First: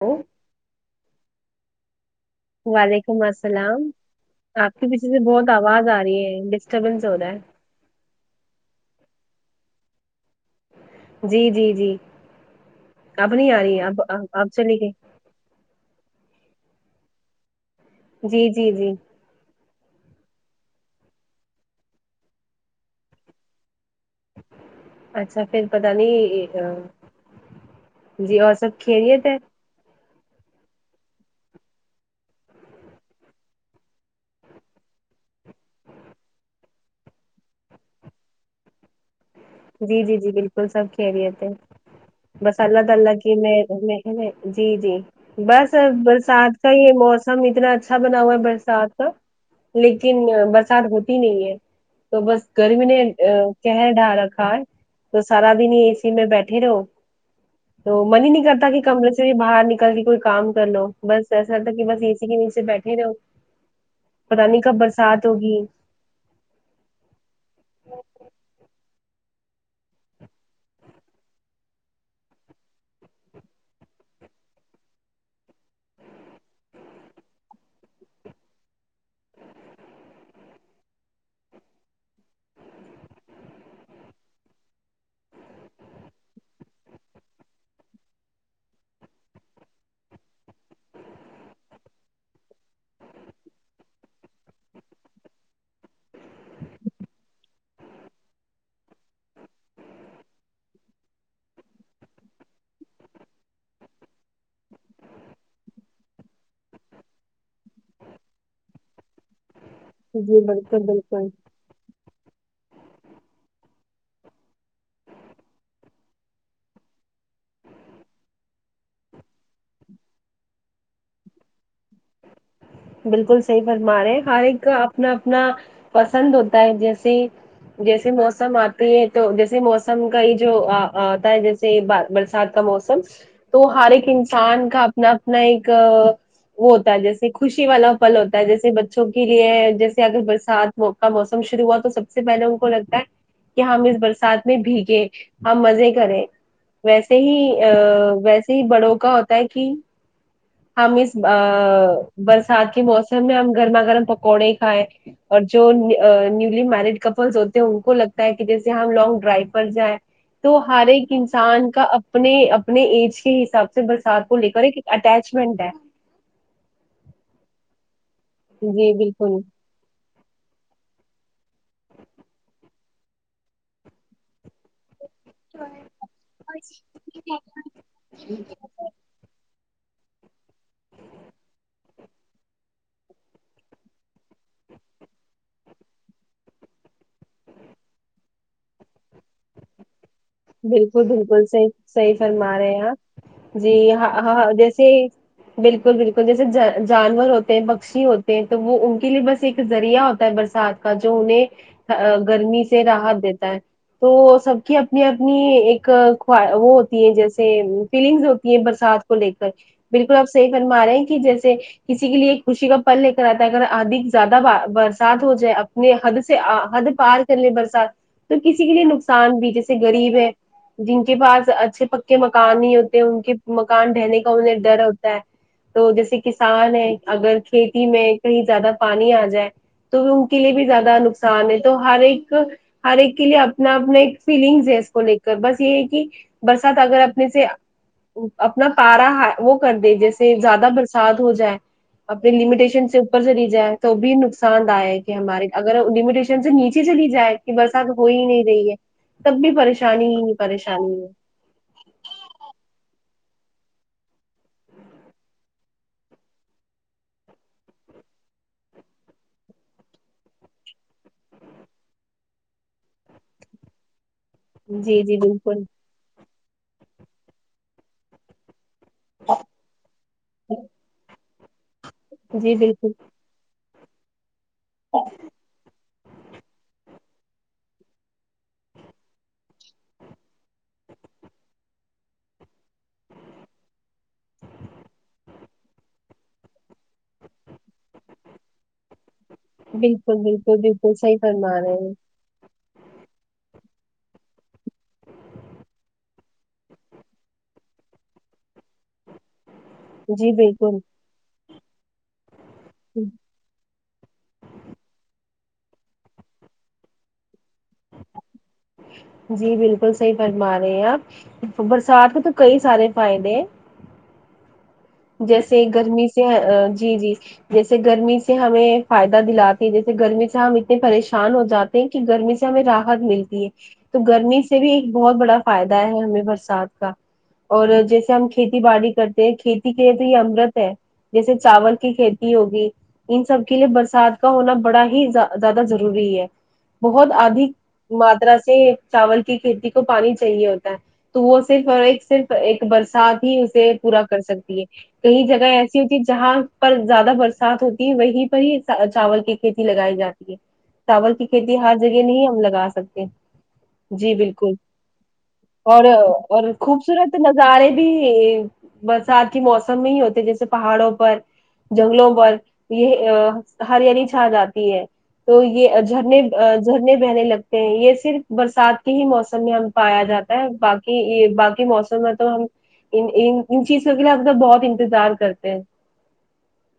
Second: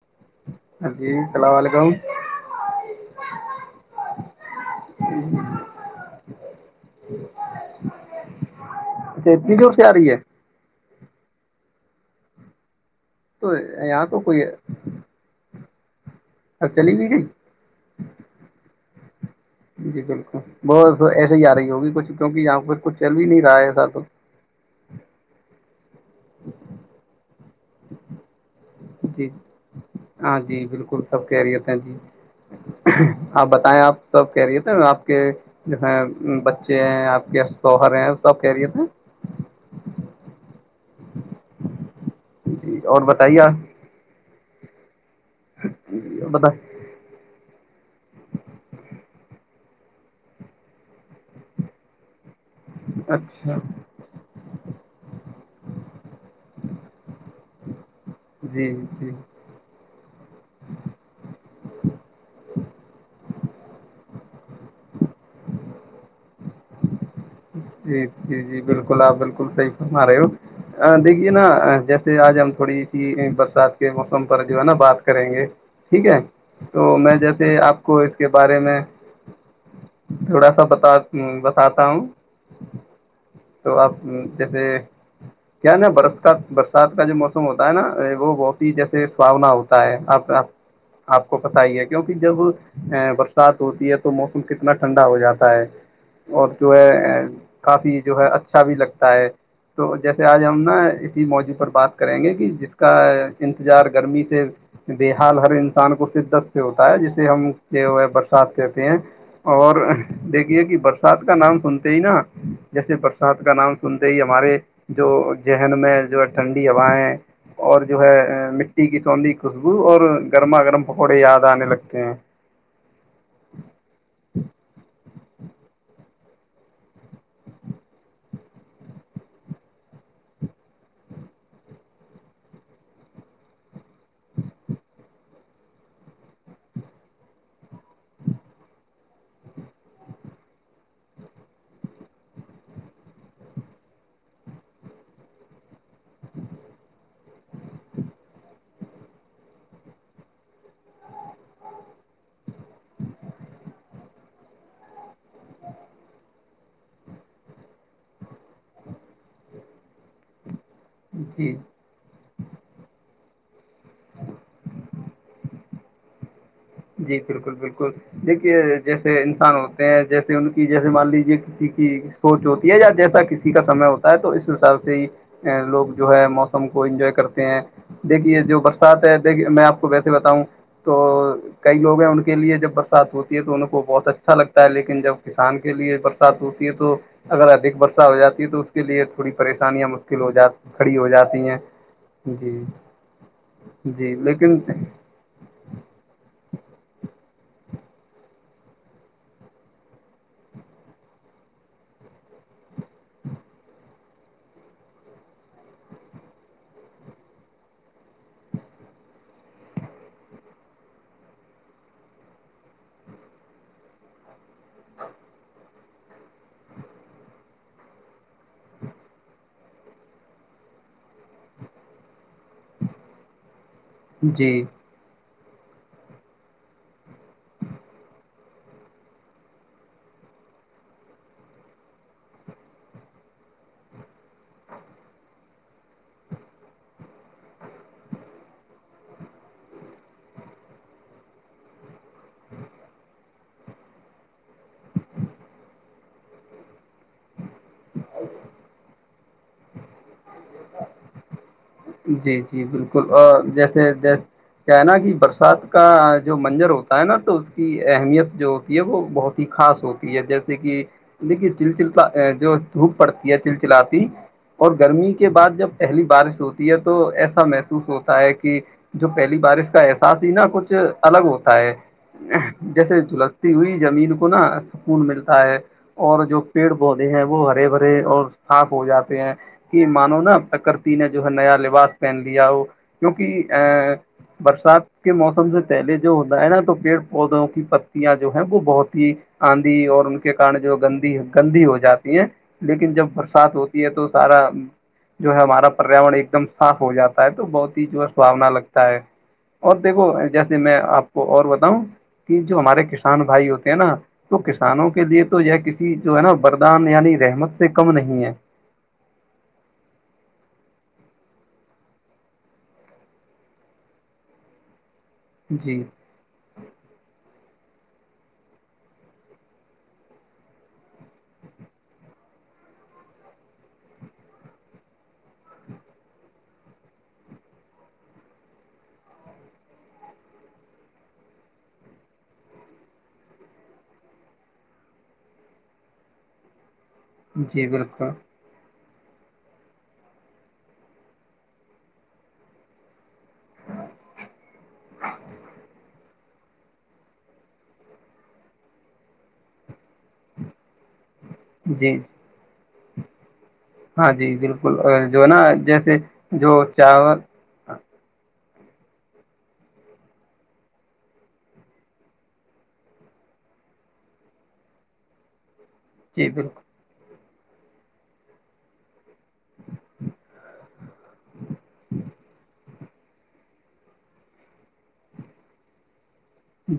hello [unintelligible] ہاں جی سلام وعلیکم وعلیکم السلام آپ کے پیچھے سے بہت آواز آ رہی ہے ڈسٹربینس ہو رہا ہے اچھا کی کی اف سے آ رہی ہے جی جی جی اب نہیں تو آ رہی اب یہاں تو کوئی اب چلی گئی اب چلی بھیئی گئی جی جی جی جی بالکل بہت ایسے ہی آ رہی ہوگی کچھ کیونکہ یہاں پہ کچھ چل بھی نہیں رہا ہے س تو اچھا پھر پتا نہیں جی اور سب کھیریت جی ہے ہاں جی بالکل سب کہریت ہیں جی ہاں بتائیں آپ سب کہہ رہیے تھے آپ کے جو ہے بچے ہیں آپ کے شوہرے سب کہہرییے تھے جی جی جی بالکل سب کھیلے تھے بس جی اللہ اور تعالی کی بتائیے آپ میں جی جی بس جی بتائیں برسات کا ہی موسم ہم اتنا اچھا بنا ہوا ہے برسات کا لیکن برسات ہوتی نہیں ہے تو بس گرمی نے اچھا قہر ڈھالا ہ تو سارا دن ہی اے سی میں بیٹھے رہو تو من ہی نہیں کرتا جی کہ جی کمرے سے بھی باہر نکل کے کوئی کام کر لو بس ایسا لتا کہ بس اے سی کے نیچ سے بیٹھے رہو پت نہیں کب برسات ہوگی جی جی جی بالکل آپ بالکل صحی فرما رہے ہو دیکھیے نا جیسے آج ہم تھوڑی سی برسات کے موسم پر جو ہے نا بات کریں گے ٹھیک ہے تو میں جیسے آپ کو اس کے بارے میں تھوڑا سا بتا بتاتا ہوں تو آپ جیسے کیا نا برس کا برسات کا جو موسم ہوتا ہے نا وہ بہت ہی جیسے ساونا ہوتی آپ آپ کو پتا ہی ہے کیونکہ جب ا برسات ہوتی ہے تو موسم کتنا ٹھنڈا ہو جاتا ہے اور جو ہے کافی جو ہے اچھا بھی لگتا ہے تو جیسے آج ہم نا اسی موجوع پر بات کریں گے کہ جس کا انتظار گرمی سے د حال ہر انسان کو شدت سے ہوتا ہے جسے ہم یہ ہوئے برسات کہتے ہیں اور جی دیکھیے کہ بالکل برسات بالکل کا نام سنتا ہی نا جیسے پرساد کا نام سنتے ہی ہمارے جو ذہن میں جو ہے ٹھنڈی ہوایں اور جو ہے مٹی کی چونندی خوشبو اور گرما گرم پکوڑے یاد آنے لگتے ہیں بالکل صحیح فرما رہے ہیں ہر ایک کا اپنا اپنا پسند ہوتا ہے جیسے جیسے موسم آتی ہے تو جیسے موسم کا ہی جو آتا ہے جیس ج برسات کا موسم تو ہر ایک انسان کا اپنا اپنا ایک وہ ہوتا ہے جیسے خوشی والا پھل ہوتا ہے جیسے بچوں کے لیے جیسے اگر برسات کا موسم شروع ہوا تو سب سب سے پہلے ان کو لگتا ہے کہ ہم اس برسات میں بھیگے ہم مزے کریں ویسے ہی ا ویسے ہی بڑوں کاا ہوتا ہے کہ ہم اس برسات کے موسم میں ہم گرما گرم پکوڑے ہی کھائے اور جو نیولی میرڈ کپلس ہوتے ہیں ان کو لگتا ہے کہ جیسے ہم لانگ ڈرائیو پر جائیں تو ہر ایک جی انسان کا اپنے اپنے ایج کے حساب سے برسات کو لے کر ایک اٹیچمنٹ ہے جی بالکل بالکل دیکھیے جی جیسے بالکل انسان ہو جیسے ان کی جیسے مان لیجیے کسی کی سوچ ہوتی ہے یا جیسا کسی کا سمے ہوتا ہے تو اس حساب سے ہی لوگ جو ہے موسم کو انجوائے کرتے ہیں دیکھیے جو بر ساتھ ہے دیکھی میں آپ کو ویسے بتاؤں تو کئی لوگ ہیں ان کے لیے جب برسات ہوتی ہے تو ان کو بہت اچھا لگتا ہے لیکن جب کسان کے لیے ہوتی ہے تو اگر ادک برسات ہو جاتی ہے تو اس کے لیے تھوڑی پریشانیاں مشکل ہو جاتی کھڑی بالکل ہو بالکل جاتی ہیں صحیح صحی فرما جی رہے ہیں آپ جی ہاں ہاں جیسے بالکل بالکل جیسے جانور ہوتے ہیں پکشی ہوتے ہیں تو وہ ان کے لیے بس ایک ذریعہ ہوتا ہے برسات کا جو انہیں گرمی سے راحت دیتا ہے تو سب کی میں اپنی ایکو وہ ہوتی ہے جیسے فیلنگز ہوتی ہیں برسات کو لے کر بالکل آپ صحی فنما رہے ہیں کہ جیسے کسی کے لیے ایک خوشی کا پل لے کر آتا ہے اگر ادک زیادہ برسات ہو جائے اب اپنے حد سے حد پار کر لیں برسات تو کسی کے لیے نقصان بھی جیس غریب ہے جن کے پاس اچھے پکے مکان نہیں ہوتے ان کے مکان ڈہنے کا انہیں جی ڈر ہوتا تو جیسے کسان ہے اگر کھیتی میں کہیں زیادہ پانی آ جائے تو ان کے لیے بھی زیادہ نقصان ہے تو ہر ایک ہر ایک کے لیے اپنا اپنا ایک فیلنگس ہے اس کو لے کر بس یہ ہے کہ برسات اگر اپنے سے اپنا پارا وہ کر دے جیسے زیادہ برسات ہو جائے اپنے لمیٹیشن سے اوپر سے لی جائیں تو بھی نقصان د آ ہے کہ ہمارے اگرٹیشن سے نیچے چلی جائے کہ برسات ہو ہی نہیں رہی ہے تب بھی پریشانی ہی پریشانی ہے جی جی بالکل اور جیسے جیس کیا ہے نا کہ برسات کا جو منظر ہوتا ہے نا تو اس کی اہمیت جو ہوتی ہے وہ بہت خاص ہوتی ہے جیسے کہ دیکھیے چ چ جو دھوپ پڑتی ہے چل چلی اور ہے جی گرمی جی کے بعد بالکل جب پہلی بارش ہوتی ہے تو ایسا محسوس ہوتا ہے کہ جو پہلی بارش کا احساس ہی نا کچھ الگ ہوتا ہے جی بالکل جیسے جس ہوئی زمین کو نا سکون ملتا ہے اور جو پیڑ بہت وہ ہرے بھرے اور صاف ہو جاتے ہیں کہ مانو نا ت کرتیین جو ہے نیا لباس پہن لیا وہ کیونکہ ا برسات کے موسم سے پہلے جو ہوتا ہے نا تو پیڑ پودوں کی پ یاں جو ہے وہ بہت ہی آندھی اور ان بالکل کے کن بالکل جو بالکل گندی صحیح فرما گندی رہے ہو جاتی ہیں لیکن جب برسات ہوتی ہے تو سارا جو ہے ہمارا پریاورن ایک دم صاف ہو جاتا ہے تو بہت ہی جو ہے سحانا لگتا ہے اور دیکھو ہیں جی جیسے میں بالکل آپ کو اور بتاؤں کہ جو ہمارے کسان بھائی ہوتے ہیں نا تو کسانوں کے لیے تو یہ کسی جو ہے نا بردان یعنی رحمت سے کم نہیں ہے جی بالکل صحیح فرما رہے ہیں آپ برسات کے تو کئی سارے فائد جیسے جی گرمی سے جی جی جیسے گرمی سے ہمیں فائدہ دلاتی جیسے گرمی سے ہم اتنے پریشان ہو جاتے کہ گرمی سے ہمیں رات ملتی ہے تو گرمی سے بھی ایک بہت بڑا فائدہ ہے ہمیں برسات کا اور جیسے ہم کھیتی باڑی کرتے ہیں کھیتی کے لیے تو یہ امرت ہے جیسے چاول کی کھیتی ہوگی ان سب کے لیے برسات کا ہونا بڑا ہی زیادہ ضروری ہے بہت ادھک جی بالکل ماترا سے چاول کی کھیتی کو پانی چاہیے ہوتا ہے تو وہ صرف اور ایک صرف ایک برسات ہی اسے پورا کر سکتی ہے کئی جگہ ایسی ہوتی ہے جہاں پر زیادہ برسات ہوتی وہیں پر ہی چاول کی کھیتی لگائی جاتی چاول کی کھیتی ہر جی جگہ نہیں ہم لگا سکتے ہاں جی بالکل اور جو ہے نا اور جیسے اور جو خوبصورت چاول ن زارے بھی ساتھ ہی موسم میں ہی ہوتے جیسے پہاڑوں پر جنگلوں پر یہ ہر انینی چھا جاتی ہے تو یہ جھرنے جی بالکل جھرنے بہنے لگتے ہیں یہ صرف برسات کے ہی موسم میں ہم پایا جاتا ہے باق کہ یہ باقی موسم میں تو ہم ان ان چیزوں کے لیے ہم بہت انتظار کرتے ہیں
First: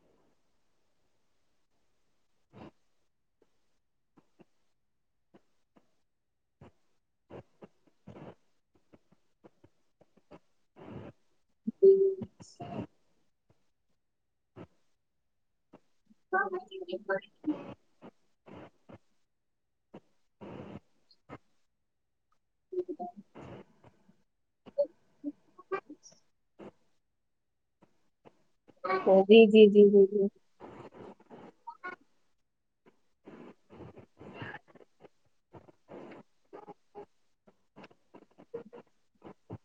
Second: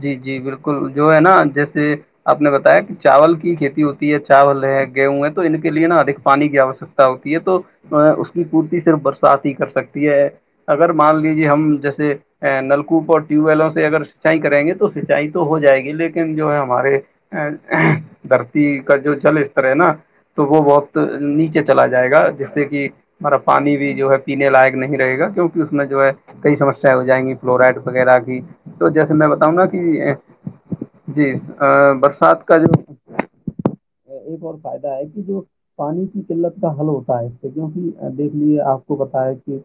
جی جی بالکل جو ہے نا جیسے آپ نے بتایا کہ چاول کی کھیتی ہوتی ہے چاول ہے گیہوں ہے تو ان کے لیے نا ادک پانی کی آوشکتا ہوتی ہے تو اس کی پورتی صرف برسات ہی کر سکتی ہے اگر مان لیج ہم جیسے نلکوپ اور ٹیوب ویلوں سے اگر سینچائی کریں گے تو سینچائی تو ہو جائے گی لیکن لن جو ہے ہمارے دھرتی کا جو جل اس طر ہے نا تو وہ بہت نیچے چلا جائے گا جس سے کہ ہمارا پانی بھی جو ہے پینے لائق نہیں رہے گا کیوںکہ اس میں جو ہے کئی سمسیا ہو جائیں گی فلورائڈ وغیرہ کی تو جیسے میں جی بتاؤں گا جی جی جی کہ جی جی برسات کا جو یہ ب اور فائدا ہے کہ جو پانی کی قلت کا حل ہوتا ہے اس سے کیونکہ دیکھ لیجے آپ کو بتا ہے کہ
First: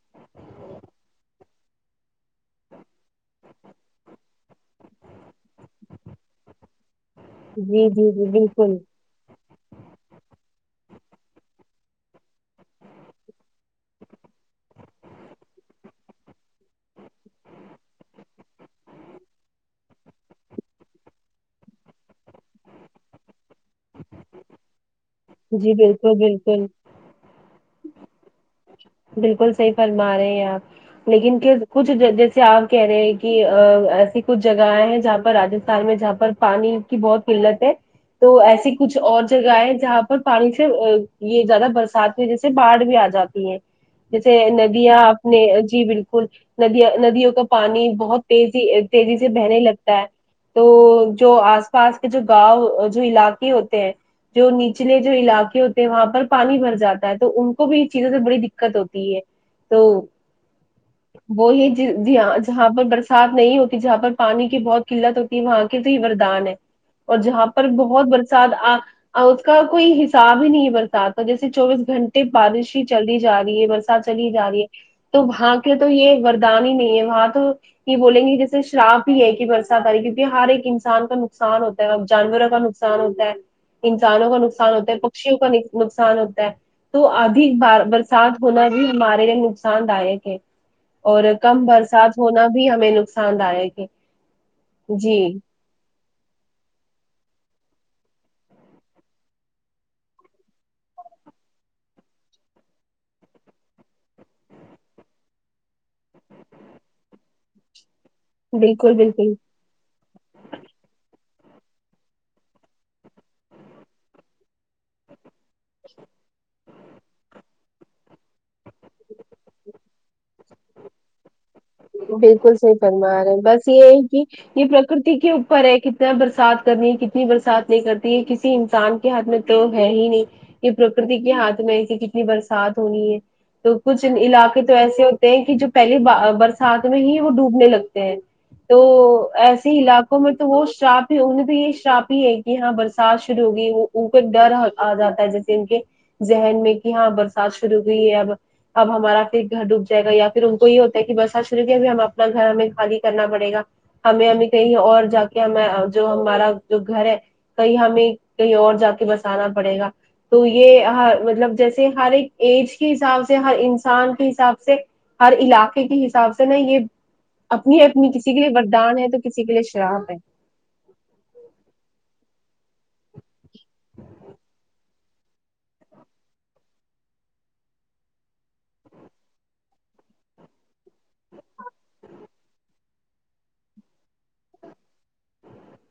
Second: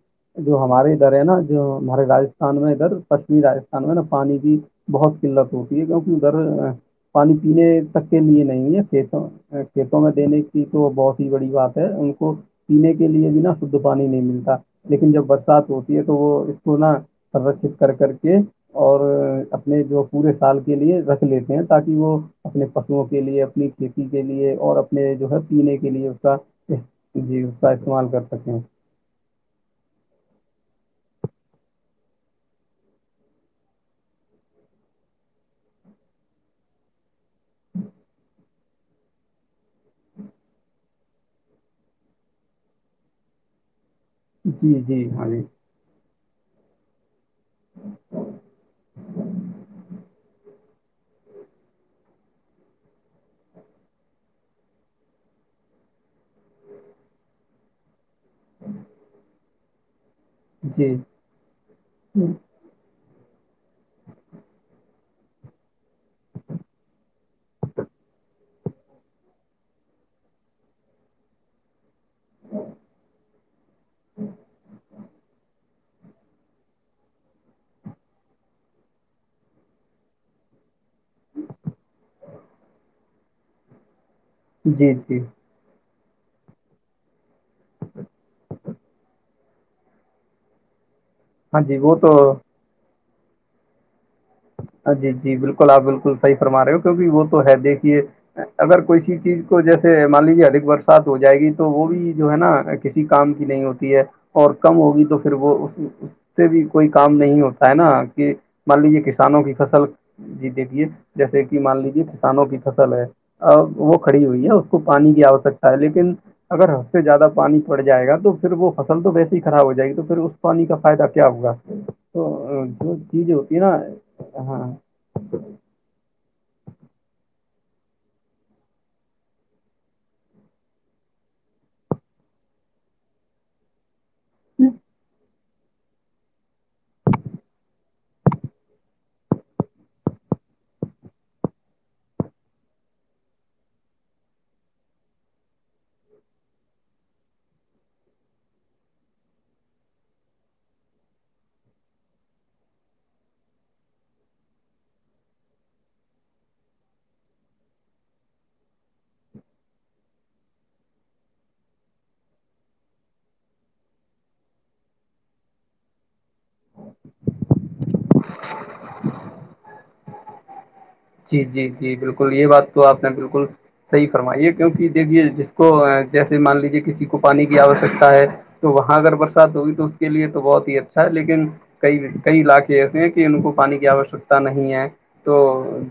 جو ہمارے ادھر ہے نا جو ہمارے راج ان میں ادھر پشچمی راجستھان میں نا پانی کی بہت قلت ہوتی ہے کیونکہ ادھر پانی پینے جی تک جی کے جی لیے بالکل نہیں کھیتوں میں دینے کی تو بہت ہی بڑی بات ہے ان کو پینے کے لیے بھی نا شھ پانی نہیں ملتا لیکن جب برسات ہوتی ہے تو وہ اس کو نا سدشت کر کر کے اور اپنے جو پورے سال کے لیے رکھ لیتے ہیں تاکہ وہ اپنے پشوؤں کے لیے اپنی کھیتی کے لیے اور اپنے جو ہے جی پینے کے لیے اس بالکل کا بالکل جی اس کا استعمال کر سکتے ہیں بالکل صحیح فرما رہے ہیں آپ لیکن کچھ جیسے آپ کہہ رہے ہیں کہ ایسی کچھ جگہیں ہیں جہاں پر رجستھان میں جہاں پانی کی بہت قلت ہے تو ایسی کچھ اور جگہ ہے جہاں پر پانی سے یہ زیادہ برسات کی وجہ سے باڑھ بھی آ جاتی ہے جیسے جی ندیاں جی ہاں اپنے جی بالکل ندیا ندیوں کا پانی بہت تیزی تیزی سے بہنے لگتا ہے تو جو آس پاس کے جو گاؤں جو علاقے ہوتے ہیں جو نیچلے جو علاقے ہوتے ہیں وہاں پر پانی بھر جاتا ہے تو ان کو بھی اس چیزوں سے بڑی دق دق ہوتی ہے تو جی وہ یہ ج جی ہاں جہاں پر برسات نہیں ہوتی جہاں پر پانی کی بہت قلت ہوتی ہے وہاں کی تو یہ وردان ہے اور جہاں پر بہت برسات اور اس کا کوئی حساب ہی نہیں برتا آتا جیسے چوبیس گھنٹے بارش ہی چلی جا رہی ہے برسات چلی جا رہی ہے تو وہاں تو یہ وردان ہی نہیں ہے وہاں تو یہ بولیں گے جیسے شراپ بھی ہے کہ برسات آ رہی ہے کیونکہ ہر ایک انسان کا نقصان ہوتا ا جانوروں کا نقصان ہوتا ہے انسانوں کا نقصان نقصان ہوتا جی ہے جی پکشیوں کا نقصان ہوتا ہے تو آدھی برسات ہونا بھی ہمارے لیے نقصان داک ہے اور ہاں کم جی وہ برسات تو ہونا بھی ہمیں نقصان ہے کہ جی جی بالکل آپ بالکل صحیح فرما رہے ہو کیونکہ وہ تو ہے دیکھیے اگر کو س چیز کو جیسے مان لیجیے ادک برسات ہو جائے گی تو وہ بھی جو ہے نا کسی کام کی نہیں ہوتی ہے اور کم ہوگی تو پھر وہ سے بھی کوئی کام نہیں ہوتا ہے نا کہ مان بالکل لیجے بالکل کسانوں کی فصل جی دیکھیے جیسے کہ مان لیجے کسانوں کی فصل ہے وہ کھڑی ہوئی ہے اس کو پانی کی آوشکتا ہے لیکن اگر ہد سے زیادہ پانی پڑ جائے گا تو پھر وہ فصل تو ویسی ہی خراب ہو جائے گی تو پھر اس پانی کا فائدہ کیا ہوگا تو بالکل صحی جو فنما چیز رہے ہیں ہوتی بس نا یہ ہے کہ یہ ہاں پرکرتی کے اوپر ہے کتنا برسات کرنی ہے کتنی برسات نہیں کرتی ہے کسی انسان ہاتھ میں تو ہے ہی نہیں یہ پرکرتی کے ہاتھ میں ایے کتنی برسات ہونی ہے تو کچھ علاقے تو ایسے ہوتے ہیں کہ جو پہلے برسات میں ہی وہ ڈوبنے لگتے ہیں تو ایسے علاقوں میں تو وہ شراپ ہی انیں تو یہ شراپ ہی ہے کہ ہاں برسات شروع ہوگی وہ اوپر ڈر آ جاتا ہے جیسے ان کے ذہن میں کہ ہاں برسات شروع ہوئی ہے اب اب ہمارا پھر گھر ڈوب جائےا یا پھر ان کو یہ ہوتا ہے کہ بس سچرو بھی ہم اپنا گھر ہمیں خالی کرنا پڑے گا ہمیں ہمیں کہیں اور جا کے ہم جو ہمارا جو گھر ہے کہیں ہمیں کہیں اور جا کے بسانا پڑے گا تو یہ ہر مطلب جیسے ہر ایک ایج کے حساب سے ہر انسان کے حساب سے ہر علاقے کی صاف سے یہ اپنی اپنی کسی کے لیے ردان ہے تو کسی کے لیے شرااب ہے جی جی جی بالکل یہ بات تو آپ نے بالکل صحیح فرمائیے کیونکہ دیکھیے جس کو جیسے مان لیجیے کسی کو پانی کی آوشکتا ہے تو وہاں اگر برسات ہوگی تو اس کے لیے تو بہت ہی اچھا ہے لیکن کئی کئی علاقے ایسے ہیں کہ ان کو پانی کی آوشکتا نہیں ہے تو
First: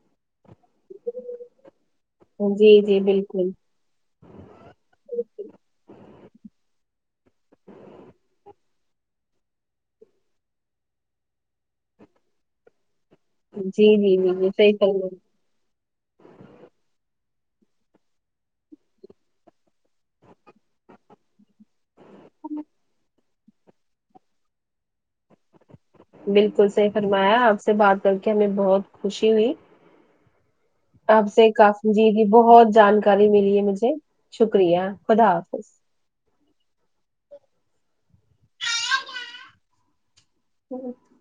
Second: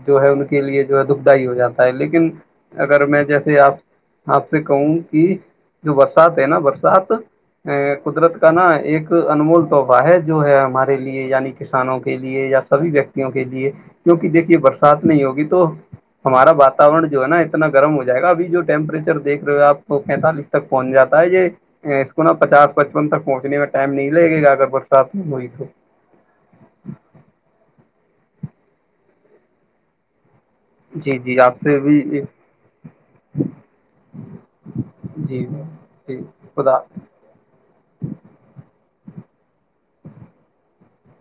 جو ہے ان کے لیے جو ہے دکھ دائی ہو جاتا ہے لیکن جی جی اگر میں بالکل جیسے آپ آپ سے کہوں کہ جو برسات ہے نا برسات قدرت کا نا ایک انمول تحفہ ہے جو ہے ہمارے لیے یعنی کسانوں کے لیے یا سبھی ویکتیوں کے لیے جی جی کیونکہ جی جی دیکھی یہ صحیح برسات فرمایا نہیں ہوگی تو ہمارا واورن جو ہے نا اتنا گرم ہو جائے گا ابھی جو ٹیمپریچر دیک رہے ہو آپ کو پینتالیس تک پہنچ جا ہے یہ اس کو نا پچاس پچپن تک پہنچنے میں ٹائم نہیں لگے گا اگر برسات میں ہوئی تو بالکل صحیح فرمایا آپ سے بات کر کے ہمیں بہت خوشی ہوئی جی آپ جی سے کافی بھی جی جی بہت جانکاری ملی ہے مجھے شکریہ خدا جی حافظ جی خدا ا [inaudible]